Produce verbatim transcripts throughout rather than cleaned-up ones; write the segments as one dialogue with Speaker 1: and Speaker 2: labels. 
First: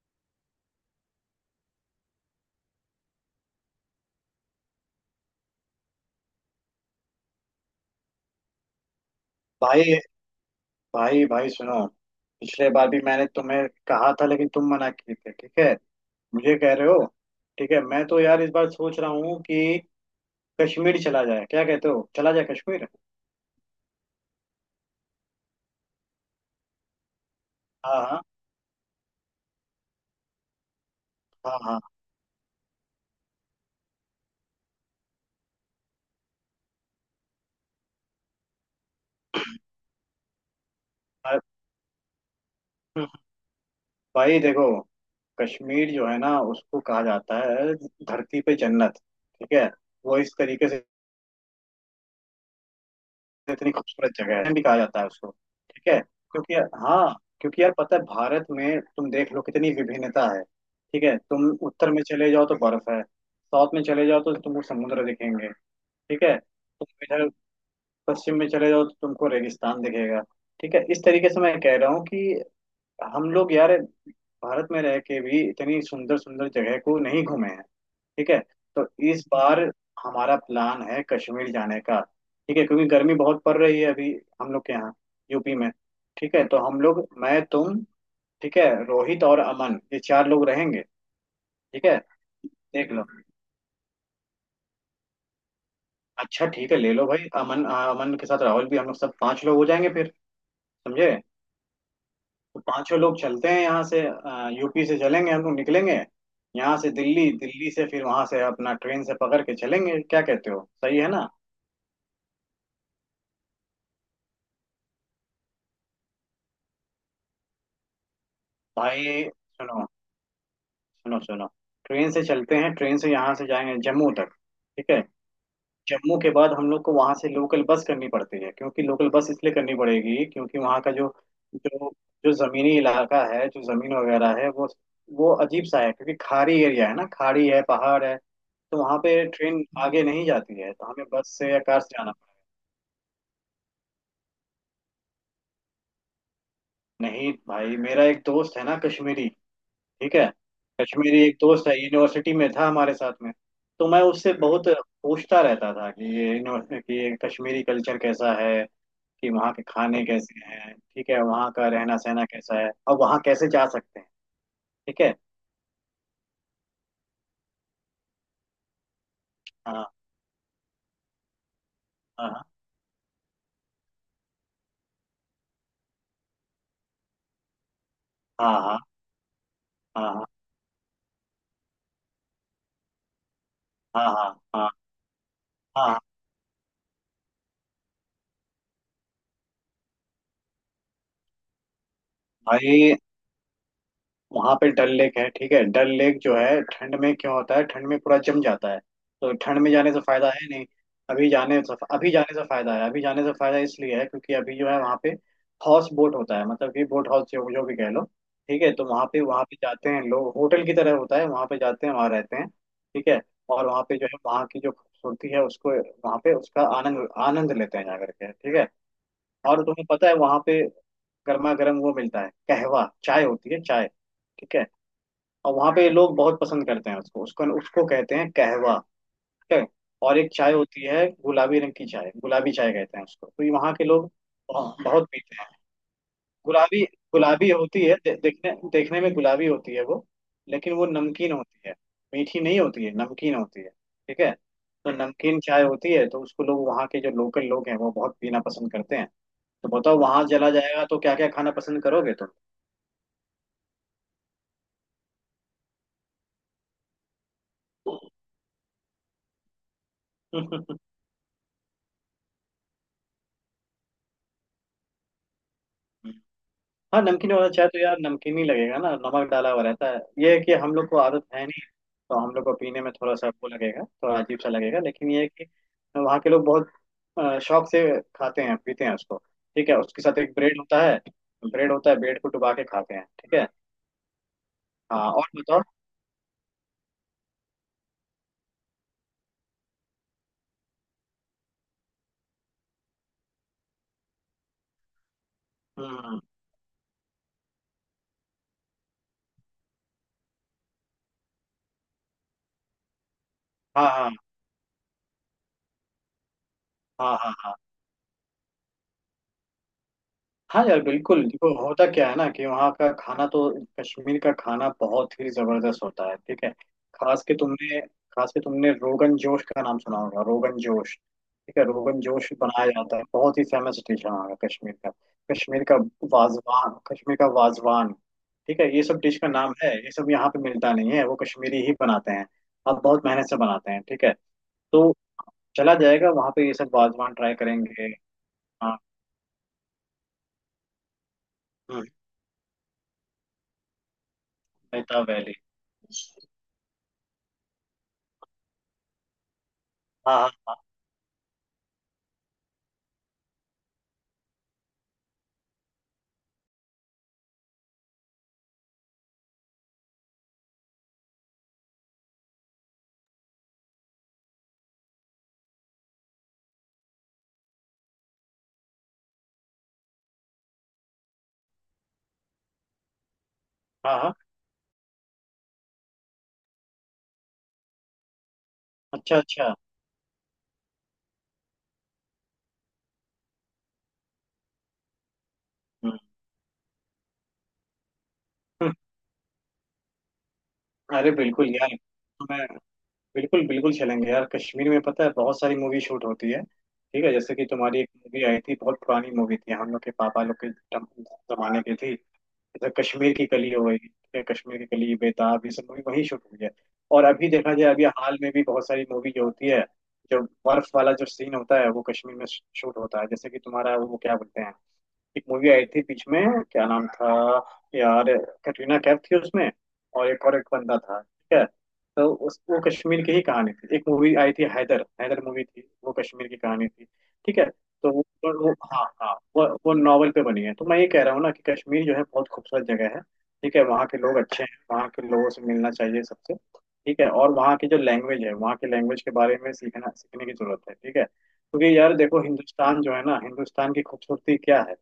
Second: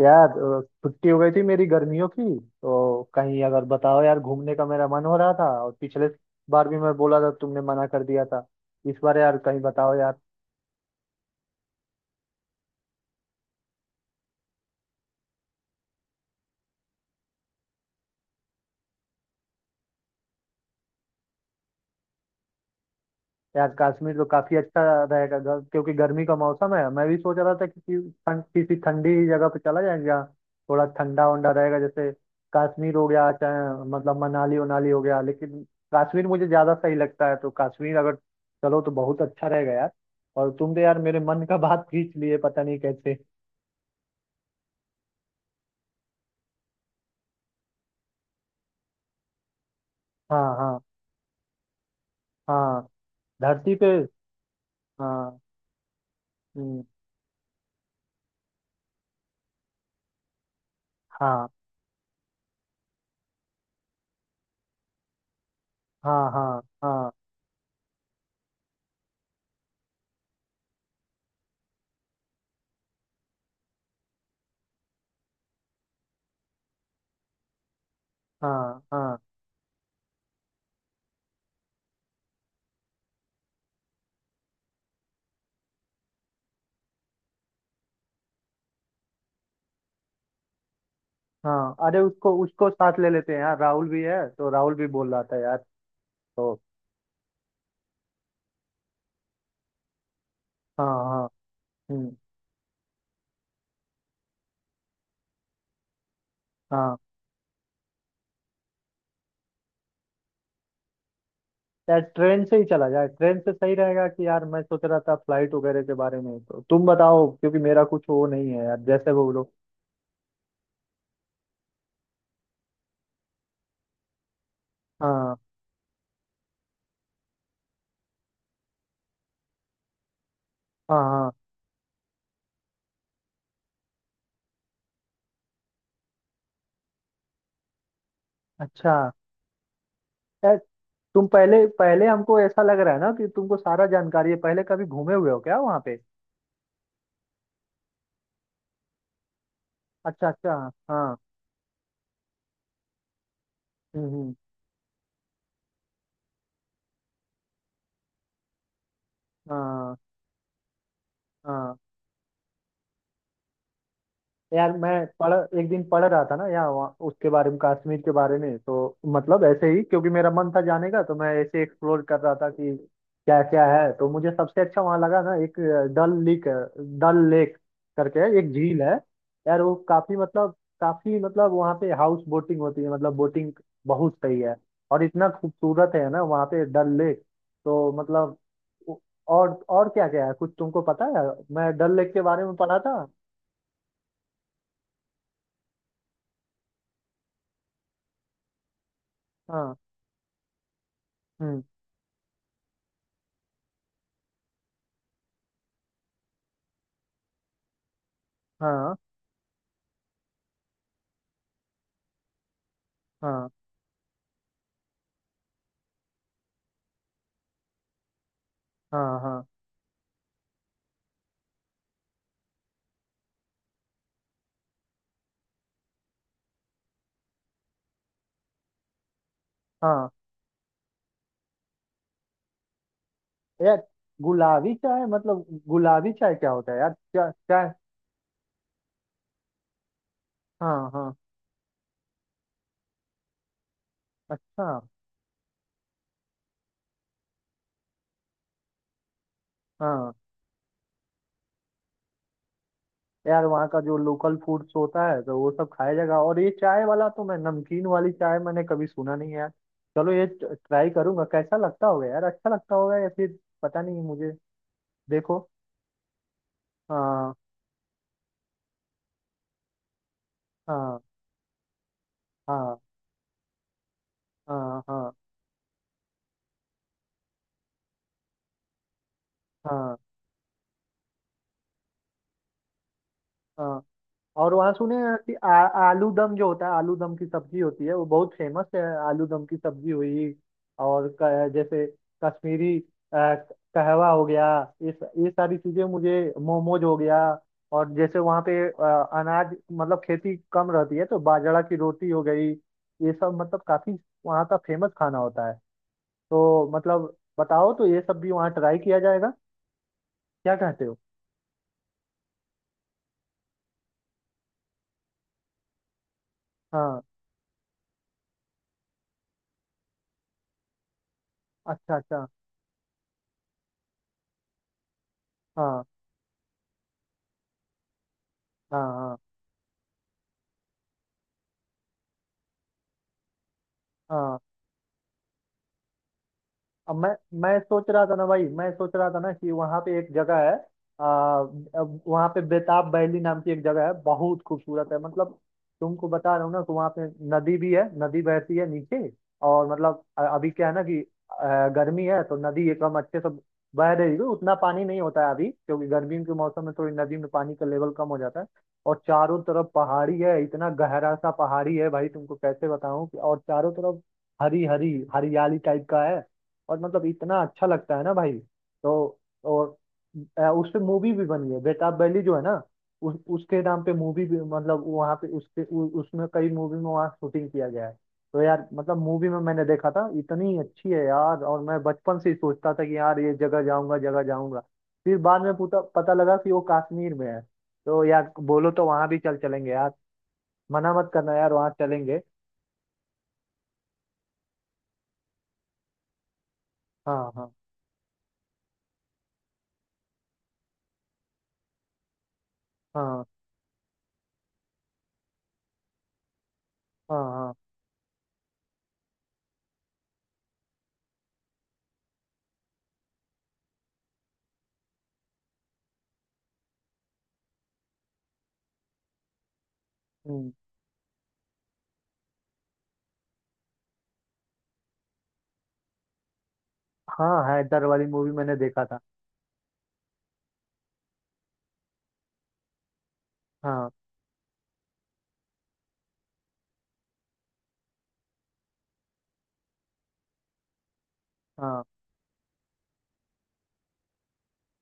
Speaker 1: यार अ, छुट्टी हो गई थी मेरी गर्मियों की। तो कहीं अगर बताओ यार, घूमने का मेरा मन हो रहा था और पिछले बार भी मैं बोला था, तुमने मना कर दिया था। इस बार यार कहीं बताओ
Speaker 2: भाई
Speaker 1: यार।
Speaker 2: भाई भाई सुनो। पिछले बार भी मैंने तुम्हें कहा था लेकिन तुम मना किए थे, ठीक है? मुझे कह रहे हो? ठीक है, मैं तो यार इस बार सोच रहा हूँ कि कश्मीर चला जाए। क्या कहते हो, चला जाए कश्मीर?
Speaker 1: यार कश्मीर तो काफी अच्छा रहेगा, गर- क्योंकि गर्मी का मौसम है। मैं भी सोच रहा था कि
Speaker 2: हाँ
Speaker 1: कि-
Speaker 2: हाँ
Speaker 1: ठं- किसी ठंडी जगह पे चला जाएगा जहाँ थोड़ा ठंडा वंडा
Speaker 2: हाँ
Speaker 1: रहेगा,
Speaker 2: हाँ।
Speaker 1: जैसे कश्मीर हो गया, चाहे मतलब मनाली उनाली हो गया, लेकिन कश्मीर मुझे ज्यादा सही लगता है। तो कश्मीर अगर चलो तो बहुत अच्छा रहेगा यार। और तुम तो यार मेरे
Speaker 2: अरे,
Speaker 1: मन का बात खींच लिए, पता नहीं कैसे।
Speaker 2: भाई देखो, कश्मीर जो है ना उसको कहा जाता है धरती पे जन्नत। ठीक है, वो इस
Speaker 1: हाँ
Speaker 2: तरीके
Speaker 1: हाँ
Speaker 2: से
Speaker 1: हाँ।
Speaker 2: इतनी
Speaker 1: धरती पे।
Speaker 2: खूबसूरत जगह है, भी कहा जाता है उसको।
Speaker 1: हाँ।
Speaker 2: ठीक है क्योंकि
Speaker 1: हम्म,
Speaker 2: हाँ, क्योंकि यार पता है भारत में तुम देख लो कितनी विभिन्नता है। ठीक है,
Speaker 1: हाँ
Speaker 2: तुम उत्तर में चले जाओ तो बर्फ है, साउथ में चले जाओ तो तुमको समुद्र दिखेंगे। ठीक
Speaker 1: हाँ
Speaker 2: है,
Speaker 1: हाँ।
Speaker 2: तुम
Speaker 1: हाँ
Speaker 2: इधर पश्चिम में चले जाओ तो तुमको रेगिस्तान दिखेगा। ठीक है, इस तरीके से मैं कह रहा हूँ कि हम लोग यार भारत में रह के भी इतनी सुंदर सुंदर जगह को नहीं घूमे हैं। ठीक है,
Speaker 1: हाँ
Speaker 2: तो
Speaker 1: हाँ।
Speaker 2: इस बार हमारा प्लान है कश्मीर जाने का। ठीक है क्योंकि गर्मी बहुत पड़ रही है अभी हम लोग के यहाँ, यूपी में। ठीक है, तो हम लोग, मैं, तुम, ठीक है, रोहित और अमन, ये चार लोग रहेंगे।
Speaker 1: हाँ,
Speaker 2: ठीक है,
Speaker 1: अरे उसको उसको
Speaker 2: देख
Speaker 1: साथ
Speaker 2: लो।
Speaker 1: ले लेते हैं यार, राहुल भी है, तो राहुल भी बोल रहा था यार।
Speaker 2: अच्छा
Speaker 1: तो
Speaker 2: ठीक है, ले लो भाई अमन। आ, अमन के साथ राहुल भी, हम लोग सब पांच लोग हो जाएंगे फिर।
Speaker 1: हाँ
Speaker 2: समझे?
Speaker 1: हाँ। हम्म।
Speaker 2: तो पांचों लोग चलते हैं यहाँ से, यूपी से चलेंगे हम लोग, निकलेंगे यहाँ से
Speaker 1: हाँ,
Speaker 2: दिल्ली, दिल्ली से फिर वहां से अपना ट्रेन से पकड़ के चलेंगे। क्या कहते हो, सही है ना?
Speaker 1: यार ट्रेन से ही चला जाए, ट्रेन से सही रहेगा। कि यार मैं सोच रहा था फ्लाइट वगैरह के बारे में, तो तुम बताओ, क्योंकि मेरा कुछ वो नहीं है यार जैसे
Speaker 2: भाई
Speaker 1: वो लोग।
Speaker 2: सुनो सुनो सुनो। ट्रेन से चलते हैं, ट्रेन से यहाँ से जाएंगे जम्मू तक। ठीक है,
Speaker 1: हाँ
Speaker 2: जम्मू के बाद हम लोग को वहां से लोकल बस करनी पड़ती है, क्योंकि लोकल बस इसलिए करनी पड़ेगी क्योंकि वहाँ का
Speaker 1: हाँ
Speaker 2: जो
Speaker 1: हाँ।
Speaker 2: जो जो जमीनी इलाका है, जो जमीन वगैरह है वो वो अजीब सा है क्योंकि खाड़ी एरिया है ना, खाड़ी है, पहाड़ है। तो
Speaker 1: अच्छा,
Speaker 2: वहाँ पे ट्रेन आगे नहीं
Speaker 1: यार
Speaker 2: जाती है, तो हमें
Speaker 1: तुम
Speaker 2: बस से या
Speaker 1: पहले
Speaker 2: कार से
Speaker 1: पहले
Speaker 2: जाना
Speaker 1: हमको ऐसा लग रहा है ना कि तुमको सारा जानकारी है, पहले कभी घूमे हुए हो क्या वहाँ पे?
Speaker 2: पड़ता है। नहीं भाई, मेरा एक दोस्त है ना, कश्मीरी, ठीक है,
Speaker 1: अच्छा अच्छा। हाँ।
Speaker 2: कश्मीरी एक दोस्त है, यूनिवर्सिटी में था हमारे साथ में। तो मैं
Speaker 1: हम्म
Speaker 2: उससे
Speaker 1: हम्म
Speaker 2: बहुत पूछता रहता था कि ये यूनिवर्सिटी कि ये कश्मीरी कल्चर कैसा है, कि वहाँ के
Speaker 1: हाँ
Speaker 2: खाने कैसे हैं, ठीक है, वहाँ का
Speaker 1: हाँ।
Speaker 2: रहना सहना कैसा है, और वहाँ कैसे जा सकते हैं।
Speaker 1: यार मैं
Speaker 2: ठीक है।
Speaker 1: पढ़ एक दिन पढ़ रहा था ना यहाँ वहाँ उसके बारे में, कश्मीर के बारे में, तो मतलब ऐसे ही,
Speaker 2: हाँ
Speaker 1: क्योंकि मेरा मन था जाने का, तो मैं ऐसे एक्सप्लोर कर रहा
Speaker 2: हाँ
Speaker 1: था कि क्या क्या है। तो मुझे सबसे अच्छा वहाँ लगा ना एक डल लेक है, डल लेक करके एक
Speaker 2: हाँ हाँ
Speaker 1: झील है। यार वो काफी
Speaker 2: हाँ
Speaker 1: मतलब, काफी मतलब वहाँ पे हाउस बोटिंग होती है, मतलब बोटिंग
Speaker 2: हाँ
Speaker 1: बहुत
Speaker 2: हाँ
Speaker 1: सही है।
Speaker 2: हाँ हाँ
Speaker 1: और इतना
Speaker 2: हाँ
Speaker 1: खूबसूरत
Speaker 2: हाँ।
Speaker 1: है ना वहाँ पे डल लेक, तो मतलब और और क्या क्या है कुछ तुमको पता है? मैं डल लेक के बारे में पढ़ा
Speaker 2: भाई
Speaker 1: था।
Speaker 2: वहां पे डल लेक है, ठीक है, डल लेक जो है ठंड में क्यों होता है, ठंड में पूरा जम जाता है। तो ठंड में
Speaker 1: हाँ
Speaker 2: जाने से फायदा है नहीं, अभी जाने
Speaker 1: हम्म।
Speaker 2: से, अभी जाने से फायदा है। अभी जाने से फायदा इसलिए है क्योंकि अभी जो है वहाँ पे हाउस बोट होता है, मतलब कि बोट हाउस जो, जो भी कह लो। ठीक है, तो
Speaker 1: हाँ
Speaker 2: वहाँ पे, वहाँ पे जाते हैं लोग, होटल की तरह होता है, वहाँ पे जाते हैं वहाँ रहते हैं। ठीक है,
Speaker 1: हाँ
Speaker 2: और वहाँ पे जो है वहाँ की जो खूबसूरती है उसको, वहाँ पे उसका आनंद आनंद लेते हैं जा करके। ठीक है,
Speaker 1: हाँ हाँ।
Speaker 2: और तुम्हें पता है वहाँ पे गर्मा गर्म वो मिलता है, कहवा, चाय होती है चाय। ठीक है, और वहां पे लोग बहुत पसंद करते हैं उसको, उसको उसको कहते हैं कहवा। ठीक है,
Speaker 1: हाँ
Speaker 2: और एक चाय होती है गुलाबी रंग की, चाय गुलाबी चाय कहते हैं उसको। तो ये वहाँ
Speaker 1: यार,
Speaker 2: के लोग
Speaker 1: गुलाबी
Speaker 2: बहुत
Speaker 1: चाय
Speaker 2: बहुत पीते
Speaker 1: मतलब
Speaker 2: हैं।
Speaker 1: गुलाबी चाय क्या होता है
Speaker 2: गुलाबी,
Speaker 1: यार? चाय
Speaker 2: गुलाबी
Speaker 1: चाय।
Speaker 2: होती है, दे, देखने देखने में गुलाबी होती है वो, लेकिन वो
Speaker 1: हाँ हाँ।
Speaker 2: नमकीन होती है। मीठी नहीं होती है, नमकीन होती है। ठीक है,
Speaker 1: अच्छा।
Speaker 2: तो नमकीन चाय होती है, तो उसको लोग वहाँ के जो लोकल लोग हैं वो बहुत पीना पसंद करते हैं। तो बताओ,
Speaker 1: हाँ,
Speaker 2: वहां चला जाएगा तो क्या क्या खाना पसंद करोगे
Speaker 1: यार वहाँ का जो लोकल फूड्स होता है तो वो सब खाया जाएगा। और ये चाय वाला, तो मैं नमकीन
Speaker 2: तुम?
Speaker 1: वाली चाय मैंने कभी सुना नहीं है यार। चलो ये ट्राई करूंगा, कैसा लगता होगा यार, अच्छा लगता होगा या फिर पता नहीं मुझे। देखो।
Speaker 2: हाँ नमकीन
Speaker 1: हाँ।
Speaker 2: वाला चाय तो यार नमकीन ही लगेगा ना, नमक डाला हुआ रहता है। ये है कि हम लोग को
Speaker 1: हाँ
Speaker 2: आदत है नहीं, तो हम लोग को
Speaker 1: हाँ।
Speaker 2: पीने में थोड़ा सा वो लगेगा, थोड़ा अजीब सा लगेगा।
Speaker 1: हाँ
Speaker 2: लेकिन
Speaker 1: हाँ
Speaker 2: ये है कि वहाँ के लोग बहुत अ, शौक से खाते हैं पीते हैं उसको। ठीक है,
Speaker 1: हाँ
Speaker 2: उसके साथ एक ब्रेड होता है, ब्रेड होता है, ब्रेड को डुबा के खाते हैं। ठीक है।
Speaker 1: हाँ। और वहाँ सुने
Speaker 2: हाँ,
Speaker 1: हैं
Speaker 2: और
Speaker 1: कि आ,
Speaker 2: बताओ।
Speaker 1: आलू दम जो होता है, आलू दम की सब्जी होती है, वो बहुत फेमस है। आलू दम की सब्जी हुई। और क- जैसे कश्मीरी अ, कहवा हो गया, ये स- ये सारी चीजें,
Speaker 2: हम्म।
Speaker 1: मुझे मोमोज हो गया, और जैसे वहाँ पे अ, अनाज मतलब खेती कम रहती है तो बाजरा की रोटी हो गई, ये सब मतलब
Speaker 2: हाँ
Speaker 1: काफी
Speaker 2: हाँ
Speaker 1: वहाँ का फेमस खाना होता है। तो मतलब
Speaker 2: हाँ हाँ हाँ
Speaker 1: बताओ तो ये सब भी वहाँ ट्राई किया जाएगा, क्या
Speaker 2: हाँ। यार
Speaker 1: कहते हो?
Speaker 2: बिल्कुल, देखो होता क्या है ना कि वहाँ का खाना तो, कश्मीर का खाना बहुत ही जबरदस्त होता है। ठीक है,
Speaker 1: हाँ।
Speaker 2: खास के तुमने खास के तुमने रोगन जोश का नाम सुना होगा। रोगन जोश, ठीक है,
Speaker 1: अच्छा
Speaker 2: रोगन
Speaker 1: अच्छा।
Speaker 2: जोश बनाया जाता है, बहुत ही फेमस डिश है वहाँ का। कश्मीर का कश्मीर का
Speaker 1: हाँ
Speaker 2: वाजवान, कश्मीर का वाजवान। ठीक है,
Speaker 1: हाँ
Speaker 2: ये सब
Speaker 1: हाँ
Speaker 2: डिश का नाम है, ये सब यहाँ पे मिलता नहीं है, वो कश्मीरी ही बनाते हैं। अब बहुत मेहनत से बनाते हैं। ठीक है,
Speaker 1: हाँ।
Speaker 2: तो चला जाएगा वहाँ पे, ये सब
Speaker 1: अब मैं
Speaker 2: वाजवान ट्राई
Speaker 1: मैं
Speaker 2: करेंगे।
Speaker 1: सोच रहा था ना भाई, मैं
Speaker 2: हाँ।
Speaker 1: सोच रहा था ना कि वहाँ पे एक जगह है, आ,
Speaker 2: हम्म,
Speaker 1: अब वहाँ पे बेताब बैली नाम की एक जगह है, बहुत खूबसूरत है
Speaker 2: नैता वैली।
Speaker 1: मतलब। तुमको बता रहा हूँ ना कि वहाँ पे नदी भी है, नदी बहती है नीचे। और मतलब
Speaker 2: हाँ
Speaker 1: अ-
Speaker 2: हाँ
Speaker 1: अभी
Speaker 2: हाँ।
Speaker 1: क्या है ना कि अ, गर्मी है तो नदी एकदम अच्छे से बह रही है, उतना पानी नहीं होता है अभी, क्योंकि गर्मियों के मौसम में थोड़ी नदी में पानी का लेवल कम हो जाता है। और चारों तरफ पहाड़ी है, इतना गहरा सा पहाड़ी है भाई, तुमको कैसे बताऊं, कि और चारों तरफ हरी हरी हरियाली टाइप का है। और मतलब इतना अच्छा लगता है ना भाई। तो और अ, उस पे मूवी भी बनी है, बेताब बैली जो है ना, उस उसके नाम पे
Speaker 2: हाँ हाँ।
Speaker 1: मूवी भी, मतलब वहाँ पे उसके उ, उसमें कई मूवी में वहाँ शूटिंग किया गया है। तो यार मतलब
Speaker 2: अच्छा
Speaker 1: मूवी में
Speaker 2: अच्छा।
Speaker 1: मैंने देखा था इतनी अच्छी है यार। और मैं बचपन से ही सोचता था कि यार ये जगह जाऊंगा, जगह जाऊंगा। फिर बाद में पता
Speaker 2: हम्म।
Speaker 1: पता लगा कि वो कश्मीर में है। तो यार बोलो तो वहां भी चल चलेंगे यार, मना मत
Speaker 2: अरे
Speaker 1: करना
Speaker 2: बिल्कुल
Speaker 1: यार, वहां
Speaker 2: यार,
Speaker 1: चलेंगे।
Speaker 2: तो मैं बिल्कुल बिल्कुल चलेंगे यार। कश्मीर में पता है बहुत सारी मूवी शूट होती है। ठीक है,
Speaker 1: हाँ
Speaker 2: जैसे कि
Speaker 1: हाँ
Speaker 2: तुम्हारी एक मूवी आई थी, बहुत पुरानी मूवी थी, हम लोग के पापा लोग के जम- जमाने की थी। जैसे कश्मीर
Speaker 1: हाँ
Speaker 2: की कली हो गई, ठीक है, कश्मीर की कली, बेताब, ये सब मूवी वहीं शूट हुई है। और
Speaker 1: हाँ
Speaker 2: अभी
Speaker 1: हाँ।
Speaker 2: देखा जाए, अभी हाल में भी बहुत सारी मूवी जो होती है, जो बर्फ वाला जो सीन होता है वो कश्मीर में शूट होता है। जैसे कि तुम्हारा वो क्या बोलते हैं, एक मूवी आई थी बीच में, क्या नाम था यार, कटरीना कैफ थी उसमें और एक, और एक
Speaker 1: हम्म।
Speaker 2: बंदा था। ठीक है, तो उस वो कश्मीर की ही कहानी थी, एक मूवी आई थी हैदर, हैदर मूवी थी, वो कश्मीर की कहानी थी।
Speaker 1: हाँ,
Speaker 2: ठीक है,
Speaker 1: हैदर
Speaker 2: तो वो,
Speaker 1: वाली मूवी
Speaker 2: वो
Speaker 1: मैंने देखा
Speaker 2: हाँ
Speaker 1: था।
Speaker 2: हाँ, वो वो नॉवल पे बनी है। तो मैं ये कह रहा हूँ ना कि कश्मीर जो है बहुत खूबसूरत जगह है। ठीक है, वहाँ
Speaker 1: हाँ
Speaker 2: के लोग अच्छे हैं, वहाँ के लोगों से मिलना चाहिए सबसे। ठीक है, और वहाँ की जो लैंग्वेज है, वहाँ की लैंग्वेज के बारे में सीखना, सीखने की जरूरत है। ठीक है, क्योंकि
Speaker 1: हाँ,
Speaker 2: यार देखो हिंदुस्तान जो है ना, हिंदुस्तान की खूबसूरती क्या है,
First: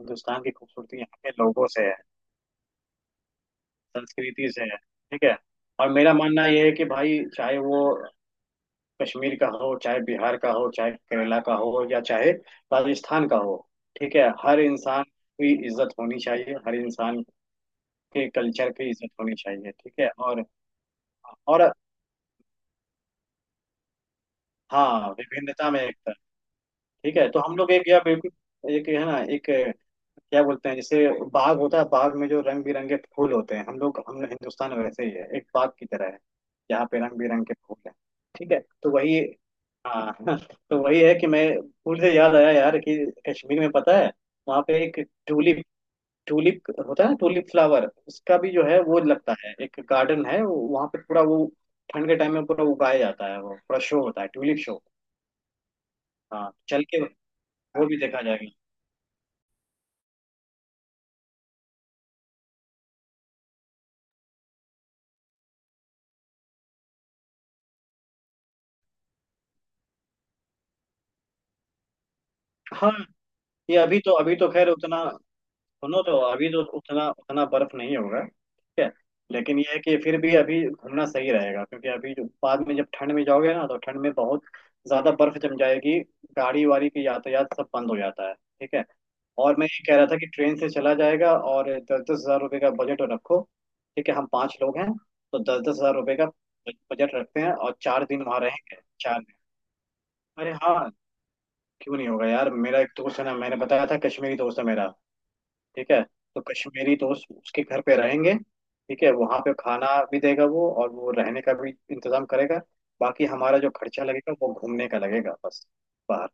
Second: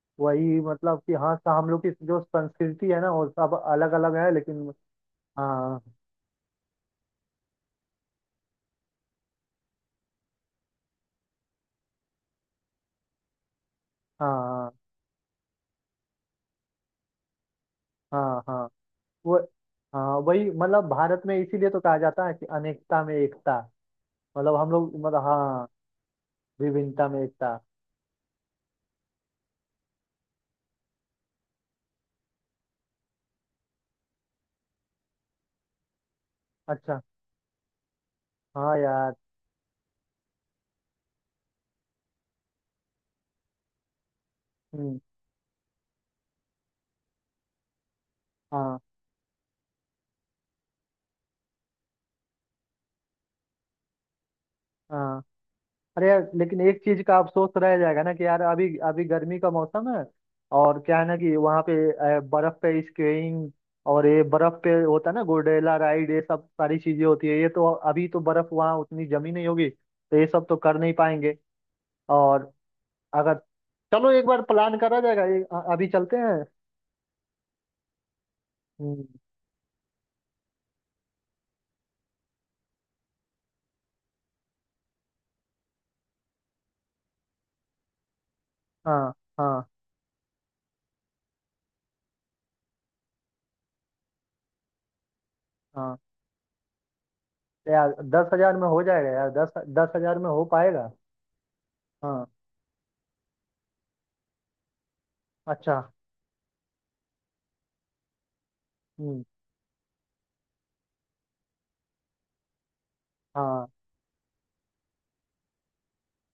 Speaker 2: हिंदुस्तान की
Speaker 1: वही
Speaker 2: खूबसूरती
Speaker 1: मतलब कि
Speaker 2: यहाँ के
Speaker 1: हाँ सा-
Speaker 2: लोगों
Speaker 1: हम लोग
Speaker 2: से
Speaker 1: की
Speaker 2: है,
Speaker 1: जो संस्कृति है ना वो सब अलग अलग है,
Speaker 2: संस्कृति से
Speaker 1: लेकिन
Speaker 2: है। ठीक है,
Speaker 1: हाँ
Speaker 2: और मेरा मानना यह है कि भाई चाहे वो कश्मीर का हो, चाहे बिहार का हो, चाहे केरला का हो, या चाहे राजस्थान का हो, ठीक है, हर
Speaker 1: हाँ।
Speaker 2: इंसान की इज्जत होनी चाहिए, हर इंसान के
Speaker 1: हाँ हाँ।
Speaker 2: कल्चर की इज्जत होनी
Speaker 1: वो।
Speaker 2: चाहिए। ठीक
Speaker 1: हाँ
Speaker 2: है, और
Speaker 1: वही मतलब, भारत में इसीलिए
Speaker 2: और
Speaker 1: तो कहा जाता है कि अनेकता में एकता। मतलब हम लोग
Speaker 2: हाँ,
Speaker 1: मतलब, हाँ
Speaker 2: विभिन्नता में एकता।
Speaker 1: विभिन्नता
Speaker 2: ठीक
Speaker 1: में
Speaker 2: है, तो हम
Speaker 1: एकता।
Speaker 2: लोग एक, या बिल्कुल एक है ना, एक, क्या बोलते हैं जैसे बाग होता है, बाग में जो रंग बिरंगे फूल होते हैं, हम लोग, हम लोग हिंदुस्तान में वैसे ही है, एक बाग की तरह है। यहाँ पे
Speaker 1: अच्छा।
Speaker 2: रंग बिरंगे फूल है। ठीक है,
Speaker 1: हाँ
Speaker 2: तो
Speaker 1: यार।
Speaker 2: वही हाँ तो वही है कि मैं, फूल से याद आया यार कि कश्मीर में पता है वहाँ पे एक
Speaker 1: हम्म।
Speaker 2: ट्यूलिप, ट्यूलिप होता है ना, ट्यूलिप फ्लावर, उसका भी जो
Speaker 1: हाँ
Speaker 2: है वो लगता है एक गार्डन है वो- वहाँ पे पूरा वो ठंड के टाइम में पूरा उगाया जाता है, वो पूरा शो होता है, ट्यूलिप शो।
Speaker 1: हाँ। अरे यार
Speaker 2: हाँ
Speaker 1: लेकिन एक
Speaker 2: चल के
Speaker 1: चीज का अफसोस रह
Speaker 2: वो भी
Speaker 1: जाएगा ना
Speaker 2: देखा
Speaker 1: कि यार
Speaker 2: जाएगा।
Speaker 1: अभी अभी गर्मी का मौसम है। और क्या है ना कि वहाँ पे अ, बर्फ पे स्कीइंग, और ये बर्फ पे होता है ना गोंडेला राइड, ये सब सारी चीजें होती है, ये तो अभी तो बर्फ वहाँ उतनी जमी नहीं होगी तो ये सब तो कर नहीं पाएंगे। और
Speaker 2: हाँ
Speaker 1: अगर
Speaker 2: ये अभी
Speaker 1: चलो
Speaker 2: तो,
Speaker 1: एक
Speaker 2: अभी
Speaker 1: बार
Speaker 2: तो खैर
Speaker 1: प्लान करा
Speaker 2: उतना,
Speaker 1: जाएगा, ये अ- अभी
Speaker 2: सुनो तो
Speaker 1: चलते हैं।
Speaker 2: अभी तो उतना उतना बर्फ नहीं होगा। ठीक है,
Speaker 1: हम्म।
Speaker 2: लेकिन ये है कि फिर भी अभी घूमना सही रहेगा, क्योंकि अभी जो बाद में जब ठंड में जाओगे ना, तो ठंड में बहुत ज्यादा बर्फ जम जाएगी, गाड़ी वाड़ी की यातायात सब बंद हो जाता है। ठीक है,
Speaker 1: हाँ
Speaker 2: और
Speaker 1: हाँ
Speaker 2: मैं ये कह रहा था कि ट्रेन से चला जाएगा, और दस दस हज़ार रुपये का बजट रखो। ठीक है, हम पांच लोग हैं, तो दस दस हजार
Speaker 1: हाँ।
Speaker 2: रुपये का बजट रखते हैं, और
Speaker 1: यार
Speaker 2: चार दिन
Speaker 1: दस
Speaker 2: वहाँ
Speaker 1: हजार में
Speaker 2: रहेंगे
Speaker 1: हो जाएगा
Speaker 2: चार
Speaker 1: यार?
Speaker 2: दिन
Speaker 1: दस दस हज़ार में हो
Speaker 2: अरे
Speaker 1: पाएगा?
Speaker 2: हाँ, क्यों नहीं होगा
Speaker 1: हाँ।
Speaker 2: यार, मेरा एक दोस्त है ना, मैंने बताया था कश्मीरी दोस्त है मेरा।
Speaker 1: अच्छा।
Speaker 2: ठीक है, तो कश्मीरी दोस्त उसके घर पे रहेंगे। ठीक है,
Speaker 1: हम्म।
Speaker 2: वहां पे खाना भी देगा वो, और वो रहने का भी इंतजाम करेगा। बाकी हमारा
Speaker 1: हाँ,
Speaker 2: जो खर्चा लगेगा वो घूमने का लगेगा बस, बाहर।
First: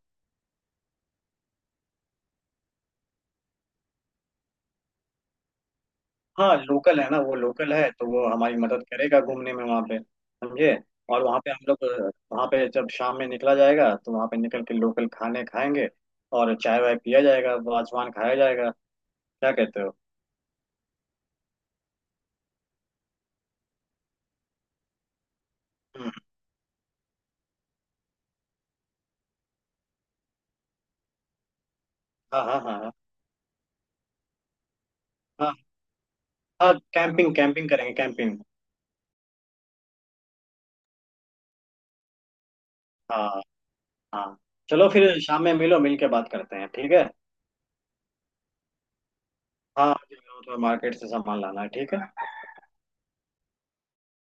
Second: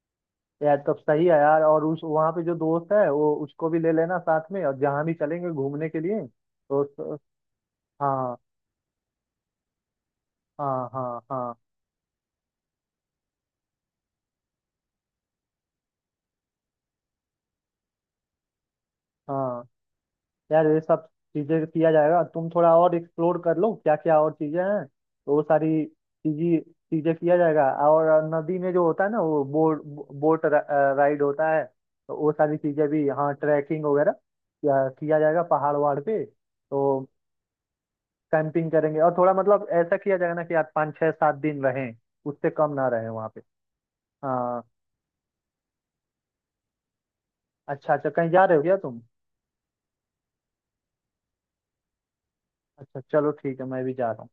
Speaker 1: यार तब सही है यार। और उस वहाँ पे जो दोस्त है, वो उसको भी ले लेना साथ में, और जहाँ भी चलेंगे घूमने के लिए
Speaker 2: हाँ
Speaker 1: तो
Speaker 2: लोकल है
Speaker 1: उस-
Speaker 2: ना, वो लोकल है, तो वो
Speaker 1: हाँ
Speaker 2: हमारी मदद करेगा घूमने में वहाँ पे। समझे?
Speaker 1: हाँ हाँ
Speaker 2: और वहाँ पे
Speaker 1: हाँ।
Speaker 2: हम लोग अ, वहाँ पे जब शाम में निकला जाएगा, तो वहाँ पे निकल के लोकल खाने खाएंगे, और चाय वाय पिया जाएगा, वाजवान खाया जाएगा। क्या
Speaker 1: हाँ,
Speaker 2: कहते हो?
Speaker 1: यार ये सब चीजें किया जाएगा, तुम थोड़ा और एक्सप्लोर कर लो क्या क्या और चीजें हैं, तो वो सारी
Speaker 2: हम्म,
Speaker 1: चीजें चीजें किया जाएगा। और नदी में जो होता है ना वो बोट बोट राइड होता है, तो वो
Speaker 2: हाँ
Speaker 1: सारी
Speaker 2: हाँ हाँ
Speaker 1: चीजें
Speaker 2: हाँ
Speaker 1: भी, हाँ ट्रैकिंग वगैरह किया किया जाएगा
Speaker 2: हाँ
Speaker 1: पहाड़ वहाड़ पे।
Speaker 2: हाँ,
Speaker 1: तो
Speaker 2: कैंपिंग कैंपिंग करेंगे, कैंपिंग।
Speaker 1: कैंपिंग करेंगे और थोड़ा मतलब ऐसा किया जाएगा ना कि यार पाँच छः सात दिन रहें, उससे कम ना रहें वहाँ पे।
Speaker 2: हाँ हाँ,
Speaker 1: हाँ।
Speaker 2: चलो फिर शाम में मिलो, मिल के बात करते हैं। ठीक है,
Speaker 1: अच्छा अच्छा, कहीं जा रहे हो क्या तुम?
Speaker 2: हाँ, मुझे थोड़ा मार्केट से सामान लाना है। ठीक है।
Speaker 1: अच्छा चलो ठीक है, मैं भी जा रहा हूँ।